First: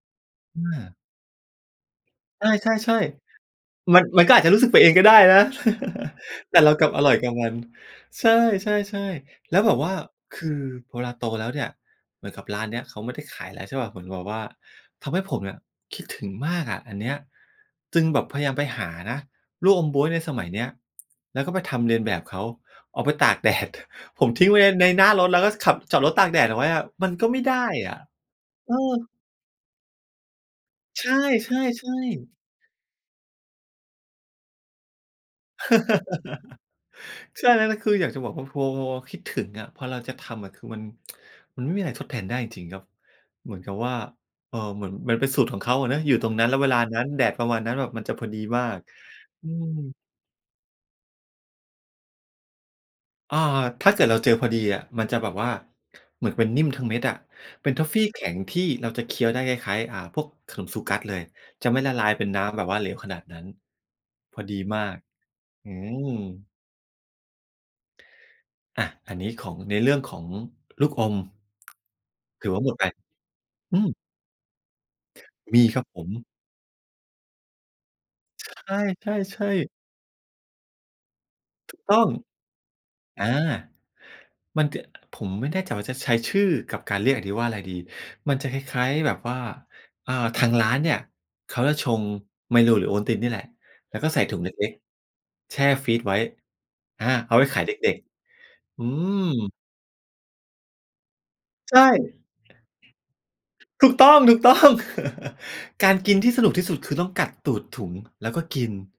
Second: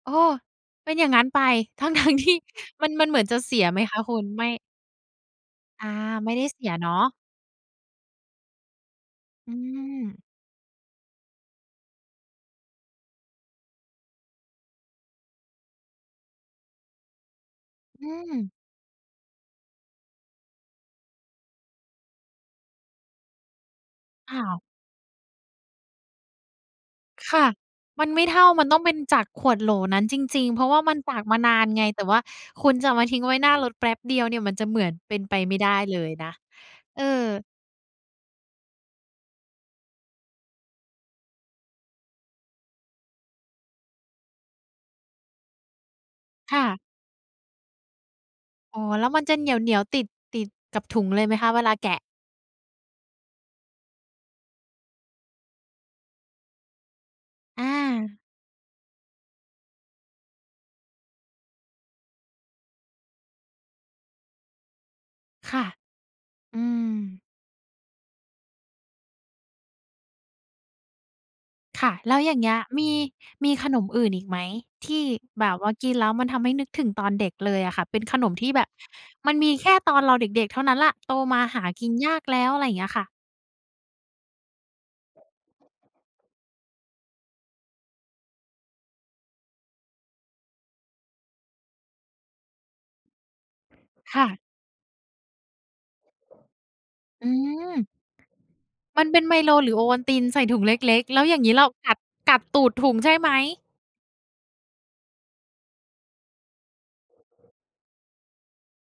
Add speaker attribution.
Speaker 1: อ้อ
Speaker 2: อ
Speaker 1: เป็
Speaker 2: า
Speaker 1: นอย่างงั้นไป ทั้ง ๆ ที่
Speaker 2: ใ
Speaker 1: มั
Speaker 2: ช
Speaker 1: น
Speaker 2: ่
Speaker 1: มันเหมือนจะ
Speaker 2: ๆ
Speaker 1: เสียไหมค
Speaker 2: ๆ มั
Speaker 1: ะ
Speaker 2: น
Speaker 1: คุ
Speaker 2: มัน
Speaker 1: ณ?
Speaker 2: ก็อา
Speaker 1: ไม
Speaker 2: จ
Speaker 1: ่
Speaker 2: จะรู้สึกไปเองก็ได้นะ
Speaker 1: อา ไม่ได้
Speaker 2: แต
Speaker 1: เ
Speaker 2: ่
Speaker 1: สี
Speaker 2: เรา
Speaker 1: ย
Speaker 2: กล
Speaker 1: เ
Speaker 2: ั
Speaker 1: นา
Speaker 2: บอ
Speaker 1: ะ
Speaker 2: ร่อยกับมัน ใช่ ๆ
Speaker 1: อ
Speaker 2: ๆ
Speaker 1: ื
Speaker 2: แล้วแบบว่า
Speaker 1: ม
Speaker 2: คือเวลาโตแล้วเนี่ย เหมือนกับร้านเนี้ยเขาไม่ได้ขายแล้ว ใช่เปล่า เหมือนกับแบบว่าทำให้ผมเนี่ย คิดถึงมากอะอันเนี้ย จึ
Speaker 1: อ
Speaker 2: ง
Speaker 1: ื
Speaker 2: แบบพยาย
Speaker 1: ม
Speaker 2: ามไปหานะ ลูกอมบ๊วยในสมัยเนี้ย แล้วก็ไปทำเลียนแบบเขา เอาไปตากแดด ผม
Speaker 1: ค่
Speaker 2: ทิ้งไว้
Speaker 1: ะ
Speaker 2: ใน ในหน้ารถ แล้วก็ขับ จอดรถตากแดดเอาไว้อะ ก็
Speaker 1: ค
Speaker 2: ไม่
Speaker 1: ่ะ
Speaker 2: ได้อะ
Speaker 1: มันไม่เท่า มัน
Speaker 2: เอ
Speaker 1: ต้องเป็น
Speaker 2: อ
Speaker 1: จากขวดโหลนั้นจริง ๆ เพราะว่ามัน
Speaker 2: ใช
Speaker 1: ตากมานา
Speaker 2: ่
Speaker 1: นไง แต่ว่า
Speaker 2: ๆ ๆ
Speaker 1: คุณจะมาทิ้งไว้หน้ารถแป๊บเดียวเนี่ย มันจะเหมือนเป็นไปไม่ได้เลยนะ เออ
Speaker 2: ใช่ ล นะ คืออยากจะบอกว่า พอ พอคิดถึงอะ พอเราจะทำอะ คือมัน มันไม่มีอะไรทดแทนได้จริง ๆ ครับ เหมือนกับว่า เอ่อ เหมือนมันเป็นสูตรของเขาอะเนาะ อยู่ตรงนั้นแ
Speaker 1: ค
Speaker 2: ล้ว
Speaker 1: ่
Speaker 2: เว
Speaker 1: ะ
Speaker 2: ลานั้น แดดประมาณนั้น มันจะพอดีมา
Speaker 1: อ
Speaker 2: ก
Speaker 1: ๋อ แล้วมันจะเ
Speaker 2: อ
Speaker 1: ห
Speaker 2: ืม
Speaker 1: นียว ๆ ติด ติดกับถุงเลยไหมคะ? เวลาแกะ
Speaker 2: อา ถ้าเกิดเราเจอพอดีอะ มันจะแบบว่า เหมือนเป็นนิ่มทั้งเม็ดอะ
Speaker 1: อ
Speaker 2: เป็นทอฟฟี
Speaker 1: า
Speaker 2: แข็งที่เราจะเคี้ยวได้คล้าย ๆ อ่า พวกขนมซูกัสเลย จะไม่ละลายเป็นน้ำแบบว่าเหลวขนาดนั้น พอดีมาก
Speaker 1: ค่ะ
Speaker 2: อืม
Speaker 1: อืม
Speaker 2: อา อันนี้ของ ในเรื่องของลูกอม
Speaker 1: ค่ะ แล้วอย่าง
Speaker 2: ถ
Speaker 1: เง
Speaker 2: ื
Speaker 1: ี
Speaker 2: อ
Speaker 1: ้
Speaker 2: ว
Speaker 1: ย
Speaker 2: ่าหมด
Speaker 1: ม
Speaker 2: ไป
Speaker 1: ี มีข
Speaker 2: อ
Speaker 1: น
Speaker 2: ื
Speaker 1: ม
Speaker 2: ม
Speaker 1: อื่นอีกไหม ที่แบบ
Speaker 2: มี
Speaker 1: ว่า
Speaker 2: ครั
Speaker 1: ก
Speaker 2: บ
Speaker 1: ิน
Speaker 2: ผ
Speaker 1: แล้
Speaker 2: ม
Speaker 1: วมันทำให้นึกถึงตอนเด็กเลยอะค่ะ เป็นขนม
Speaker 2: ใ
Speaker 1: ที่แบบมั
Speaker 2: ช
Speaker 1: นม
Speaker 2: ่
Speaker 1: ีแ
Speaker 2: ๆ
Speaker 1: ค
Speaker 2: ๆ
Speaker 1: ่ตอนเราเด็ก ๆ เท่านั้นแหละ โตมาหา
Speaker 2: ถูก
Speaker 1: กิน
Speaker 2: ต้อง
Speaker 1: ยากแล้ว? อะไรอย่างเงี้ยค่ะ
Speaker 2: อา มันจะ ผมไม่แน่ใจว่าจะใช้ชื่อกับการเรียกอันนี้ว่าอะไรดี มันจะคล้าย ๆ แบบว่า เอ่อ ทางร้านเนี่ยเขาจะชงไมโล หรือโอวัลตินนี่แหละ แล้วก็
Speaker 1: ค
Speaker 2: ใส่
Speaker 1: ่
Speaker 2: ถุ
Speaker 1: ะ
Speaker 2: งเล็ก ๆ แช่ฟรีซไว้ อา
Speaker 1: อื
Speaker 2: เอาไว้ขายเ
Speaker 1: ม
Speaker 2: ด็ก ๆ อื
Speaker 1: มันเป็น
Speaker 2: ม
Speaker 1: ไมโล หรือโอวัลติน ใส่ถุงเล็ก ๆ แล้วอย่างงี้เรา
Speaker 2: ใช่
Speaker 1: กัด กัดตูดถุงใช่ไหม?
Speaker 2: ถูกต้อง ๆ การกินที่สนุกที่สุด คือต้องกัดตูดถุง แล้วก็กิน